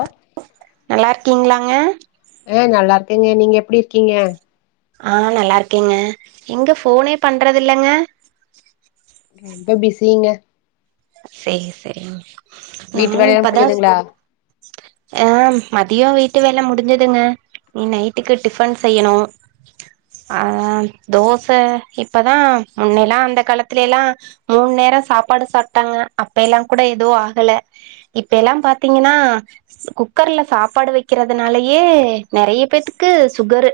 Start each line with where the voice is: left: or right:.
left: ஆ
right: நல்லா இருக்கீங்ளாங்க
left: அ நல்லா இருக்கங்க நீங்க எப்டி இருக்கீங்க
right: ஆ நல்லா இருக்கேங்க எங்க ஃபோனே பண்றதுல்லங்க
left: ரொம்ப பிஸிங்க
right: சேரி சேரிங்க
left: வீட்டு
right: நானு
left: வேலையெல்லா
right: இப்பதா
left: முடிஞ்சுதுங்களா
right: ஆ மதிய வீட்டு வேல முடுஞ்சுதுங்க நைட்டுக்கு டிஃபன் செய்யணு ஆ தோச இப்பதா முன்னையெல்லா அந்த காலத்துலேல்லா மூண்நேர சாப்பாடு சாப்ட்டாங்க அப்ப எல்லா கூட எதுவு ஆகல இப்ப எல்லா பாத்தீங்கன்னா குக்கர்ல சாப்பாடு வக்கிறதுனாலயே நெறைய பேர்த்துக்கு சுகரு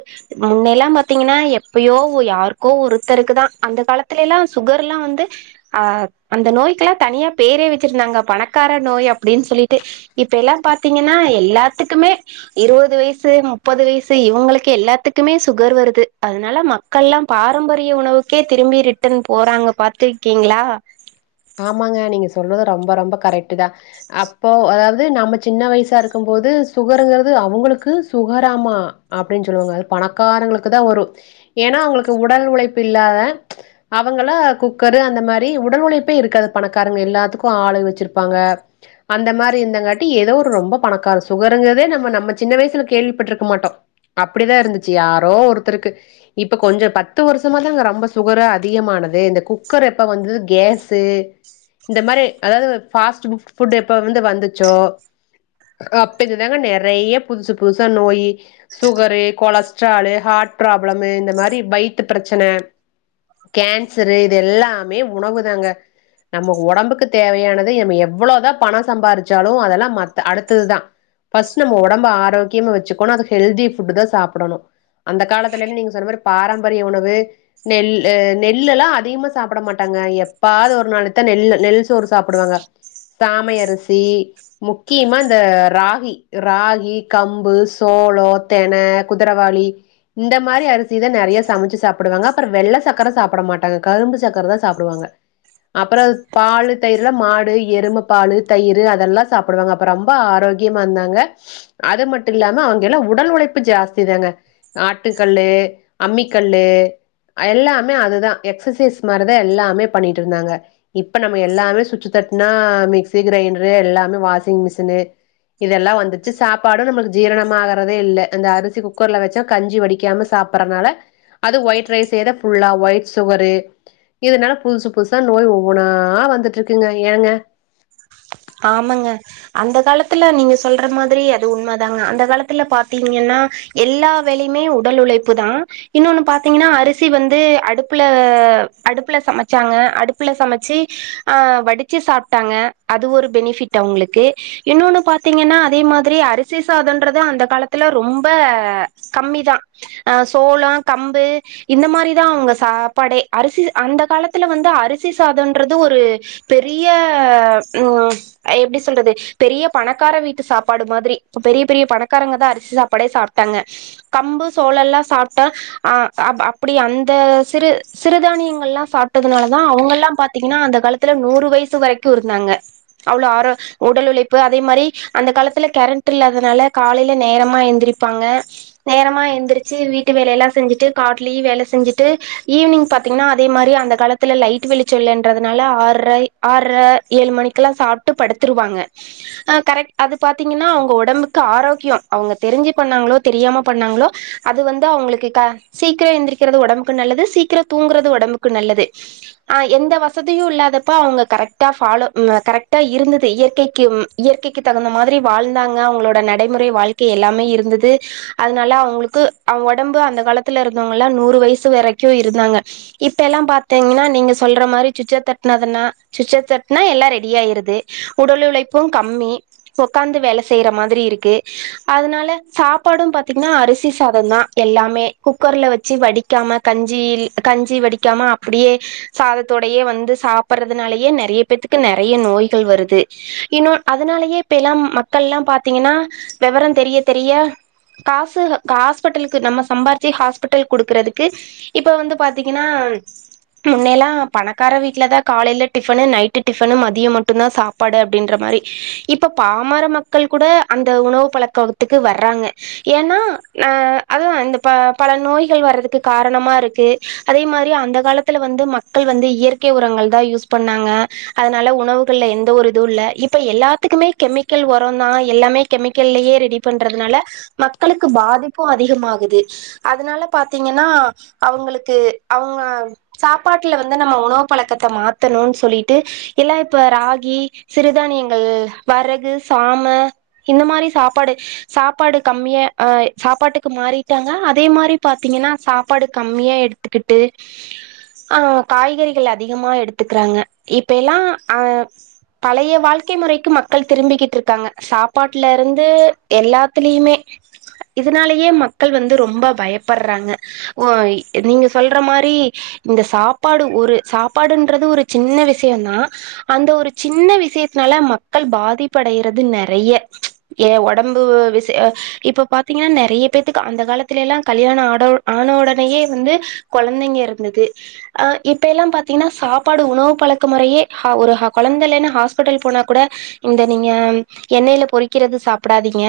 right: முன்னயெல்லா பாத்தீங்கன்னா எப்பயோ யாருக்கோ ஒருத்தருக்குதா அந்த காலத்துலேல்லா சுகர்லா வந்து ஆ அந்த நோய்க்கெல்லா தனியா பேரே வச்சிருந்தாங்க பணக்கார நோய் அப்டின்னு சொல்லிட்டு இப்ப எல்லா பாத்தீங்கன்னா எல்லாத்துக்குமே இருவது வயசு முப்பது வயசு இவுங்களுக்கு எல்லாத்துக்குமே சுகர் வருது அதனால ம க்கள்ல்லா பாரம்பரிய உணவுக்கே திரும்பி ரிட்டன் போறாங்க பாத்துருக்கீங்களா
left: ஆமாங்க நீங்க சொல்றது ரொம்ப ரொம்ப கரெக்ட்டு தா அப்போ அதாவது நம்ம சின்ன வயசா இருக்கும் போது சுகருங்கிறது அவுங்களுக்கு சுகராமா அப்டின்னு சொல்லுவாங்க அது பணக்காரங்களுக்கு தா வரு ஏன்னா அவுங்களுக்கு உடல் உழைப்பு இல்லாத அவங்கள குக்கரு அந்த மாரி உடல் உழை ப்பே இருக்காது பணக்காரங்க எல்லாத்துக்கு ஆளு வச்சிருப்பாங்க அந்த மாரி இருந்தங்காட்டி ஏதோ ஒரு ரொம்ப பணக்கார சுகருங்கறதே நம்ம நம்ம சின்ன வயசுல கேள்விப்பட்ருக்க மாட்டோ அப்டிதா இருந்துச்சு யாரோ ஒருத்தருக்கு இப்ப கொஞ்ச பத்து வருஷமா தாங்க ரொம்ப சுகரே அதிகமானது இந்த குக்கர் எப்ப வந்துது கேஸ் ஸு இந்த மாரி அதாது ஃபாஸ்ட்டு ஃபுட்டு வந்து எப்போ வந்துச்சோ அப்பேர்ந்து தாங்க நெறைய புதுசு புதுசா நோய் சுகரு கொலஸ்ட்ராலு ஹார்ட் ப்ராப்ளமு இந்த மாரி வயித்து பிரச்சன கேன்சரு இது எல்லாமே உணவு தாங்க நமக்கு ஒடம்புக்கு தேவையானது நம்ம எவ்வளோதா பணம் சம்பாரிச்சாலு அதெல்லா மத்த அடுத்ததுதா ஃபஸ்ட் நம்ம ஒடம்ப ஆரோக்கியமா வச்சுக்கணு அது ஹெல்தி ஃபுட்டு தா சாப்டணு அந்த காலத்துலே நீங்க சொன்ன மாரி பாரம்பரிய உணவு நெல்லு நெல்லெல்லா அதிகமா சாப்ட மாட்டாங்க எப் பாது ஒரு நாளைத்தா நெல்லு நெல் சோறு சாப்டுவாங்க சாமை அரிசி முக்கியமா இந்த ராகி ராகி கம்பு சோளோ தென குதிரவாளி இந்த மாரி அரிசி தா நெறைய சமைச்சு சாப்டுவாங்க அப்புற வெள்ள சக்கர சாப்ட மாட்டாங்க கரும்பு சக்கர தா சாப்டுவாங்க அப்புற அது பாலு தயிருல்லா மாடு எரும பாலு தயிரு அதெல்லா சாப்டுவாங்க ரொம்ப ஆரோக்கியமா இருந்தாங்க அது மட்டு இல்லாம அவுங்க எல்லா உடல் உழைப்பு ஜாஸ்தி தாங்க ஆட்டுக்கல்லு அம்மிக்கல்லு எல்லாமே அதுதா எக்ஸசைஸ் மாரிதா எல்லாமே பண்ணிட்டு இருந்தாங்க இப்ப நம்ம எல்லாமே சுவிட்சு தட்டுனா மிக்சி கிரைண்டரு எல்லாமே வாஷிங் மிஷினு இதெல்லா வந்துச்சு சாப்பாடு நம்மளுக்கு ஜீரணமாகறதே இல்ல இந்த அரிச குக்கர்ல வச்சு கஞ்சி வடிக்காம சாப் பறனால அது ஒயிட் ரைஸ் செய்த புலாவ் ஒயிட் சுகரு இதுனால புதுசு புதுசா நோய் ஒவ்வொன்னா வந்துட்ருக்குங்க ஏங்க
right: ஆமாங்க அந்தக் காலத்துல நீங்க சொல்ற மாதிரி அது உண்மை தாங்க அந்தக் காலத்துல பாத்தீங்கன்னா எல்லா வேலையுமே உடல் உழைப்பு தா இன்னொன்னு பாத்தீங்கன்னா அரிசி வந்து அடுப்புல அடுப்புல சமைச்சாங்க அடுப்புல சமைச்சு ஆ வடிச்சு சாப்ட்டாங்க அது ஒரு பெனிஃபிட் அவுங்களுக்கு இன்னொன்னு பாத்தீங்கன்னா அதே மாதிரி அரிசி சாதன்றது அந்த காலத்துல ரொம்ப கம்மிதா ஆ சோளோ கம்பு இந்த மாரிதா அவுங்க சாப்பாடே அரிசி அந்த காலத்துல வந்து அரிசி சாதம்ன்றது ஒரு பெரிய ம் எப்டி சொல்றது பெரிய பணக்கார வீட்டு சாப்பாடு மாதிரி பெரிய பெரிய பணக்காரங்கதா அரிசி சாப்பாடே சாப்ட்டாங்க கம்பு சோளோ எல்லா சாப்ட்டா அ ஆ அப்டி அந்த சிறு சிறுதானியங்கள் எல்லா சாப்டதுனாலதா அவுங்க எல்லா பாத்தீங்கன்னா அந்த காலத்துல நூறு வயசு வரைக்கு இருந்தாங்க அவ்ளோ ஆரோ உடல் உழைப்பு அதே மாரி அந்த காலத்துல கரண்ட் இல்லாதனால காலையில நேரமா எழுந்திரிப்பாங்க நேரமா எழுந்திரிச்சு வீட்டு வேலயெல்லா செஞ்சுட்டு காட்லயு வேல செஞ்சுட்டு ஈவினிங் பத் திங்கனா அதே மாரி அந்த காலத்துல லைட் வெளிச்சோ இல்லன்றதுனால ஆர்ற ஆர்ற ஏழு மணி க்குல்லா சாப்ட்டு படுத்துருவாங்க அ கரெக்ட் அது பாத்தீங்ன்னா அவுங்க ஒடம்புக்கு ஆரோக்யோ அவுங்க தெரிஞ்சு பண்ணாங்களோ தெரியாம பண்ணாங்களோ அது வந்து அவுங்களுக்கு க சீக்ரோ எந்திரிக்கிறது ஒடம்புக்கு நல்லது சீக்ரோ தூங்குறது ஒடம்புக்கு நல்லது ஆ எந்த வசதியு இல்லாதப்ப அவுங்க கரெக்ட்டா ஃபாலோ ம் அ கரெக்டா இருந்துது இயற்கைக்கு ம் இயற்கைக்கு தகுந்த மாதிரி வாழ்ந்தாங்க அவுங்களோட நடைமுறை வாழ் கை எல்லாமே இருந்துது அதுனால அவுங்களுக்கு அவுங் ஒடம்பு அந்த காலத்துல இருந்தவங்க எல்லா நூறு வயசு வரைக்கு இருந்தாங்க இப்ப எல்லா பாத்தீங்கன்னா நீங்க சொல்ற மாரி சுச்ச தட்டுனதுனா சுச்ச தட் னா எல்லா ரெடி ஆயிருது உடல் உழைப்பு கம்மி உக்காந்து வேல செய்ற மாதிரி இருக்கு அதனால சாப்பாடு பாத்தீங்கன்னா அரிசி சாதந்தா எல்லாமே குக்கர்ல வச்சு வடிக்காம கஞ்சி கஞ்சி வடிக்காம அப்டியே சாதத்தோடையே வந்து சாப்பறதுனாலயே நெறைய பேத்துக்கு நெறைய நோய்கள் வருது இன்னு அதனாலயே இப்ப எல்லா மக்கள் எல்லா பாத்தீங்கன்னா வேவறோ தெரிய தெரிய காசு ஆஸ்பிட்டலுக்கு நம்ம சம்பாரிச்சு ஹாஸ்பிட்டல்கு குடுக்குறதுக்கு இப்ப வந்து பாத்தீங்கன்னா முன்னையெல்லா பணக்கார வீட்லதா காலையில டிபனு நை ட்டு டிபனு மதியம் மட்டுதா சாப்பாடு அப்டின்ற மாரி இப்ப பாமர மக்கள் கூட அந்த உணவு பழக்க த்துக்கு வர்றாங்க ஏனா அ அதா இந்த ப பல நோய்கள் வர்றதுக்கு காரணமா இருக்கு அதே மாரி அந்த காலத்துல வந்து மக்கள் வந்து இயற்கை உரங்கள் தா யூஸ் பண்ணாங்க அதனால உணவுகள்ல எந்த ஒரு இதுவு இல்ல இப்ப எல்லாத்துக்குமே கெமிக்கல் ஒரோ தா எல்லாமே கெமிக்கல்லயே ரெடி பண்றதுனால மக்களுக்கு பாதிப்பு அதிகமாகுது அதனால பாத்தீங்கன்னா அவுங்களுக்கு அவுங்க சாப்பாட்டுல வந்து நம்ம உணவு பழக்கத்த மாத்தணுன்னு சொல்லி ட்டு எல்லா இப்ப ராகி சிறுதானியங்கள் வரகு சாம இந்த மாரி சாப்பாடு சாப்பாடு கம்மியா அ சாப்பாட்டுக்கு மாறிட்டாங்க அதே மாரி பாத்தீங்கன்னா சாப்பாடு கம்மியா எடுத் த்துக்கிட்டு ஆ காய்கறிகள் அதிகமா எடுத்துக்கறாங்க இப்பே எல்லா அ பழைய வாழ்க்கை முறைக்கு மக்கள் திரும்பிகிட்டு இருக்காங்க சாப்பாட்டுல இருந்து எல்லாத்லயுமே இதுனாலேயே மக்கள் வந்து ரொம்ப பயப்பறாங்க ஓ இ நீங்க சொல்ற மாரி இந்த சாப்பாடு ஒரு சாப்பாடுன்றது ஒரு சின்ன விஷயோந்தா அந்த ஒரு சின்ன விஷயத்னால மக்கள் பாதிப்படைறது நெறைய ஏ ஒடம்பு விசய இப்ப பாத்தீங்ன்னா நெறைய பேத்துக்கு அந்த காலத்துல எல்லா கல்யாண ஆட ஆன உடனேயே வந்து கொழந்தைங்க இருந்துது ஹ இப்ப எல்லா பாத்தீங்ன்னா சாப்பாடு உணவு பழ க்க முறையே ஹா ஒரு ஹா கொழந்தலன்னு ஹாஸ்பிட்டல் போனா கூட இந்த நீங்க எண்ணெயில பொறிக்கிறது சாப்டாதீங்க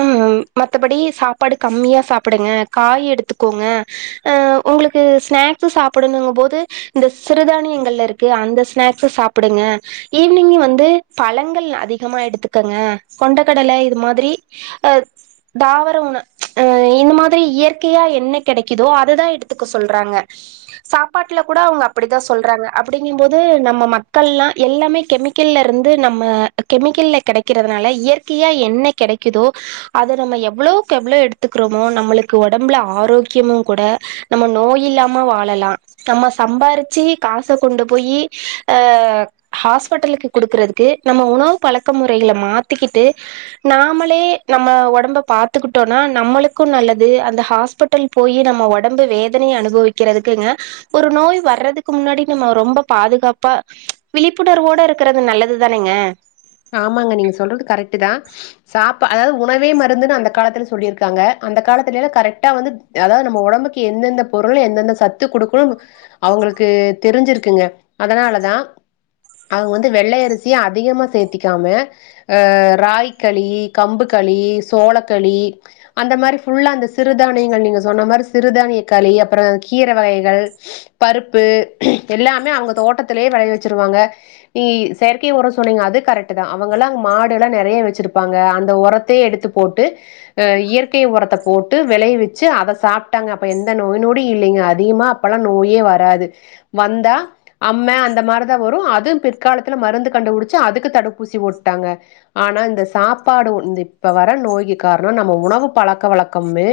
right: ம் மத்தபடி சாப்பாடு கம்மியா சாப்டுங்க காய் எடுத்துக்கோங்க அ உங்களுக்கு ஸ்நாக்ஸ் சாப்டணுங்க போது இந்த சிறுதானியங்கள்ல க்கு அந்த ஸ்நாக்ஸ் சாப்டுங்க ஈவினிங் வந்து பழங்கள் அதிகமா எடுத்துக்கங்க கொண்ட கடலை இது மாதிரி ஆ தாவர உண ஆ இந்த மாதிரி இயற்கையா என்ன கிடைக்குதோ அதுதா எடுத்துக்க சொல்றாங்க சாப்பாட்ல கூட அவுங்க அப்டிதா சொல்றாங்க அப்டிங்கும் போது நம்ம மக்கள்லா எல்லாமே கெமிக்கல்ல இருந்து நம்ம கெமிக்கல்ல கிடை கிறதுனால இயற்கையா என்ன கெடைக்கிதோ அத நம்ம எவ்ளோக்கு எவ்ளோ எடுத்துக்றோமோ நம்மளுக்கு ஒடம்புல ஆரோக்கியமும் கூட நம்ம நோய் இல்லாம வாழலா நம்ம சம்பாரிச்சு காச கொண்டு போயி ஹாஸ்பிட்டலுக்கு குடுக்குறதுக்கு நம்ம உணவு பழக்க முறைகளை மாத்திக்கிட்டு நாமளே நம்ம ஒடம்ப பாத்துக்கிட்டோனா நம்மளுக்கு நல்லது அந்த ஹாஸ்பிட் ட்டல் போய் நம்ம ஒடம்பு வேதனைய அனுபவிக்கிறதுக்குங்க ஒரு நோய் வர்றதுக்கு முன்னாடி நம்ம ரொம்ப பாதுகாப்பா விழிப்புணர்வோட இருக்கறது நல்லது தானேங்க
left: ஆமாங்க நீங்க சொல்றது கரெக்டு தா சாப்பா அதாவது உணவே மருந்துன்னு அந்த காலத்துல சொல்லிருக்காங்க அந்த காலத்துல கரெக்டா வந்து அதாவது நம்ம ஒடம்புக்கு எந்தெந்த பொருள் எந்தெந்த சத்து குடுகுனு அவுங்களுக்கு தெரிஞ்சிருக்குங்க அதனாலதா அவுங்க வந்து வெள்ளை அரிசி அதிகமா சேத்தி க்காம ராகி களி கம்பு களி சோளக்களி அந்த மாரி ஃபுல்லா அந்த சிறுதானியங்கள் நீங்க சொன்ன மாரி சிறுதானிய களி அப்றோ கீரை வகைகள் பருப்பு எல்லாமே அவுங்க தோட்டத்திலேயே விளைய வச்சிருவாங்க நீ செயற்கை உரம் சொன்னீங்க அது கரெக் ட்டு தா அவுங்கல்லா மாடு எல்லா நெறைய வச்சிருப்பாங்க அந்த உரத்தையே எடுத்து போட்டு இயற்கை உரத்த போட்டு விளை வச்சு அதை சாப்ட்டாங்க அப்ப எந்த நோய் நொடி இல்லைங்க அதிகமா அப்பல்லா நோயே வராது வந்தா அம்ம அந்த மார்தா வரூ அதும் பிற்காலத்துல மருந்து கண்டுபிடிச்சு அதுக்கு தடுப் பு ஊசி போட்டாங்க ஆனா இந்த சாப்பாடு இது வர நோய்கு கார்னோ நம்ம உணவு பழக்க வழக்கம்மு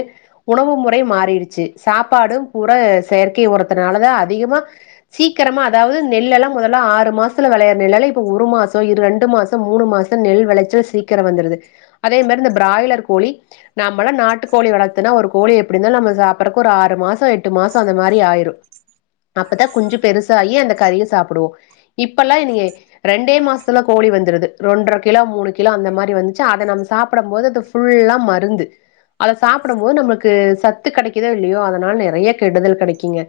left: உணவு முறை மாறிடுச்சு சாப்பாடு கூற செயற்கை உரத்துனாலதா அதிகமா சீக்கிரமா அதாவது நெல்லேல்லா முதல்ல ஆறு மாசத்துல விளையிறது நெல்லல்லா இப்ப ஒரு மாசோ ரெண் ண்டு மாசோ மூணு மாசோ நெல் விளைச்சல் சீக்கிரம் வந்துர்து அதே மாரி இந்த பிராய்லர் கோழி நம்மள நாட்டு கோழி வளத்துனா ஒரு கோழி எப்டி இருந்தாலு நம்ம சாப்பிட்டுறக்கு ஒரு ஆறு மாசோ எட்டு மாசோ அந்த மாரி ஆயிரு அப்பதா குஞ்சு பெருசாகி அந்த கறிய சாப்டுவோ இப்பல்லா இவிங்க ரெண்டே மாசத்ல கோழி வந்துடுது ரெண்ர கிலா மூணு கிலா அந்த மாரி வந்ச்சா அத நம்ம சாப்டம் போது அது ஃபுல்லா மருந்து அத சாப்டம் போது நம்மளுக்கு சத்து கிடைக்குதோ இல்லியோ அதனால நெறைய கெடுதல் கிடைக்குங்க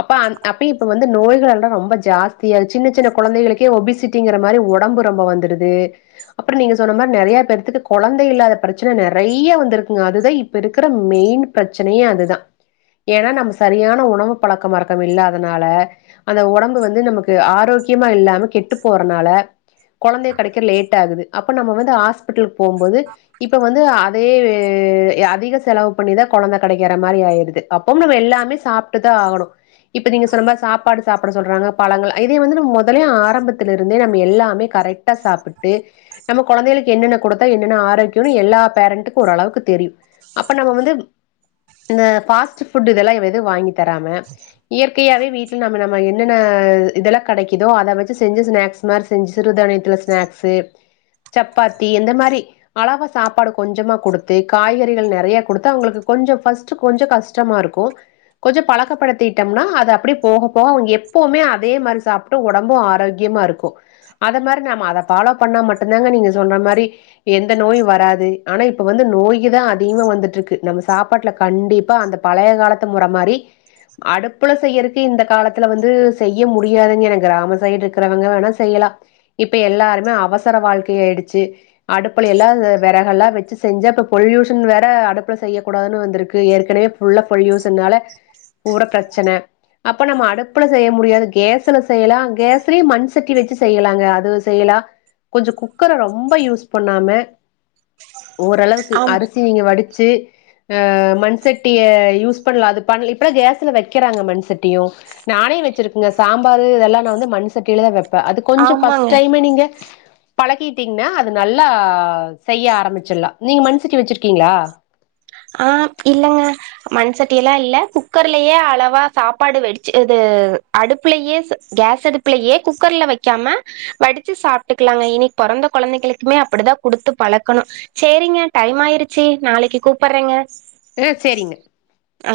left: அப்ப அப்ப இப்ப வந்து நோய்கள் எல்லாம் ரொம்ப ஜாஸ்திய சின்ன சின்ன குழந்தைளுக்கே ஒபிசிட்டிங்கிற மாதிரி ஒடம்பு ரொம்ப வந்துடுது அப்புற நீங்க சொல்ற மாரி நெறைய பேர்த்துக்கு குழந்தை இல்லாத பிரச்சனை நெறைய வந்திருக்குங்க அதுதா இப் இப்ப இருக்கிற மெயின் பிரச்சனையே அதுதா ஏனா நம்ம சரியான உணவு பழக்க மழக்கம் இல்லாதனால அந்த உடம்பு வந்து நமக்கு ஆரோக்கியமா இல்லாம கெட்டு போறனால குழந்தை கெடைக்கிற லேட் ஆகுது அப்ப நம்ம வந்து ஹாஸ்பிட்டலுக்கு போம்போது இப்ப வந்து அதே அதிக செலவு பண்ணிதா குழந்தை கெடைக்கிற மாரி ஆயிருது அப்பவு நம்ம எல்லாமே சாப்ட்டுதா ஆகணு இப்ப நீங்க சொன்னமர் சாப்பாடு சாப்பிட சொல்றாங்க பழங்கள் இதே வந்து நம்ம முதலே ஆரம்பத்திலருந்தே நம்ம எல்லா மே கரெக்ட்டா சாப்பிட்டு நம்ம குழந்தைகளுக்கு என்னென்ன குடுத்தா என்னென்ன ஆரோக்கியனு எல்லா பேரண்ட்டுக்கு ஓரளவுக்கு தெரியு அப்ப நம்ம வந்து இந்த பாஸ்ட்புட் இதெல்லா எது வாங்கி தராம இயற்கையாவே வீட்ல நம்ம நம்ம என்னென்ன இதெல்லா கெடைக்குதோ அத வச்சு செஞ்சு ஸ்நாக்ஸ் மார் செஞ்சு சிறுதானியத்துல ஸ்நாக்ஸு சப்பாத்தி இந்த மாரி அளவ சாப்பாடு கொஞ்சமா குடுத்து காய்கறிகள் நெறைய குடுத்து அவுங்களுக்கு கொஞ்ச பஸ்டு கொஞ்ச கஷ் டமா இருக்கு கொஞ்ச பழக்கப்படுத்திட்டம்னா அது அப்டி போக போக அவுங்க எப்பவுமே அதேமார் சாப் டு ஒடம்பு ஆரோக்கியமா இருக்கு அத மாரி நாம அத ஃபாலோ பண்ணா மட்டுந்தாங்க நீங்க சொன்னா மாரி எந்த நோயு வராது ஆனா இப்ப வந்து நோய்க தா அதிகமா வந்துட்ருக்கு நம்ம சாப்பாட்ல கண்டிப்பா அந்த பழைய காலத்து முறை மாரி அடுப்புல செய்யற்க்கே இந்த காலத்துல வந்து செய்ய முடியாதுங்கிறங்கிற கிராம சைடு இருக்கிறவங்க வேணா செய்யலா இப்ப எல்லாருமே அவசர வாழ்க்கையாய்டுச்சு அடுப்பில எல்லா‌ விறகல்லா வச்சு செஞ்சா இப்ப பொல்யூஷன் வேற அடுப்புல செய்யக்கூடாதுன் வந் இருக்கு ஏற்கனவே ஃபுல்ல பொலியூஸ்னால பூர பிரச்சன அப்ப நம்ம அடுப்புல செய்ய முடியாது கேஸ்ல செய்யலா கேஸ்லே மண் சட்டி வச்சு செய்யலாங் தே அதுவு செய்யலா கொஞ்ச குக்கர ரொம்ப யூஸ் பண்ணாம ஓரளவுக்கு
right: ஆம்
left: அரிசி நீங்க வடிச்சு அ மண் சட்டிய யூஸ் பண்லா அது பண் இப்பலா கேஸ்ல வெக்கிறாங்க மண்சட்டியு நானே வெச்சிருக்கங்க சாம்பாரு இதெல்லா நா வந்து மண் சட்டில தா வெப்பே அது கொஞ்ச
right: ஆமாங்க
left: ம்ம நீங்க பழகிட்டீங்னா அது நல்லா செய்ய ஆரம்பிச்சிர்லா நீங்க மண்சட்டி வெச்சிர்க்கீங்ளா
right: ஆ இல்லங்க மண் சட்டியெலா இல்ல குக்கர்லயே அளவா சாப்பாடு வெடிச்சு இது அடுப்புலயே கேஸ் அடுப்புலயே குக்கர்ல வெக்காம வடிச்சு சாப்ட்டுக்கலாங்க இனிக் பொறந்த கொழந்தைகளுக்குமே அப்பிடிதா குடுத்து பழக்கணு சரிங்க டைம் ஆயிருச்சு நாளக்கி கூப்பர்றேங்க
left: ம் செரிங்க
right: ஆ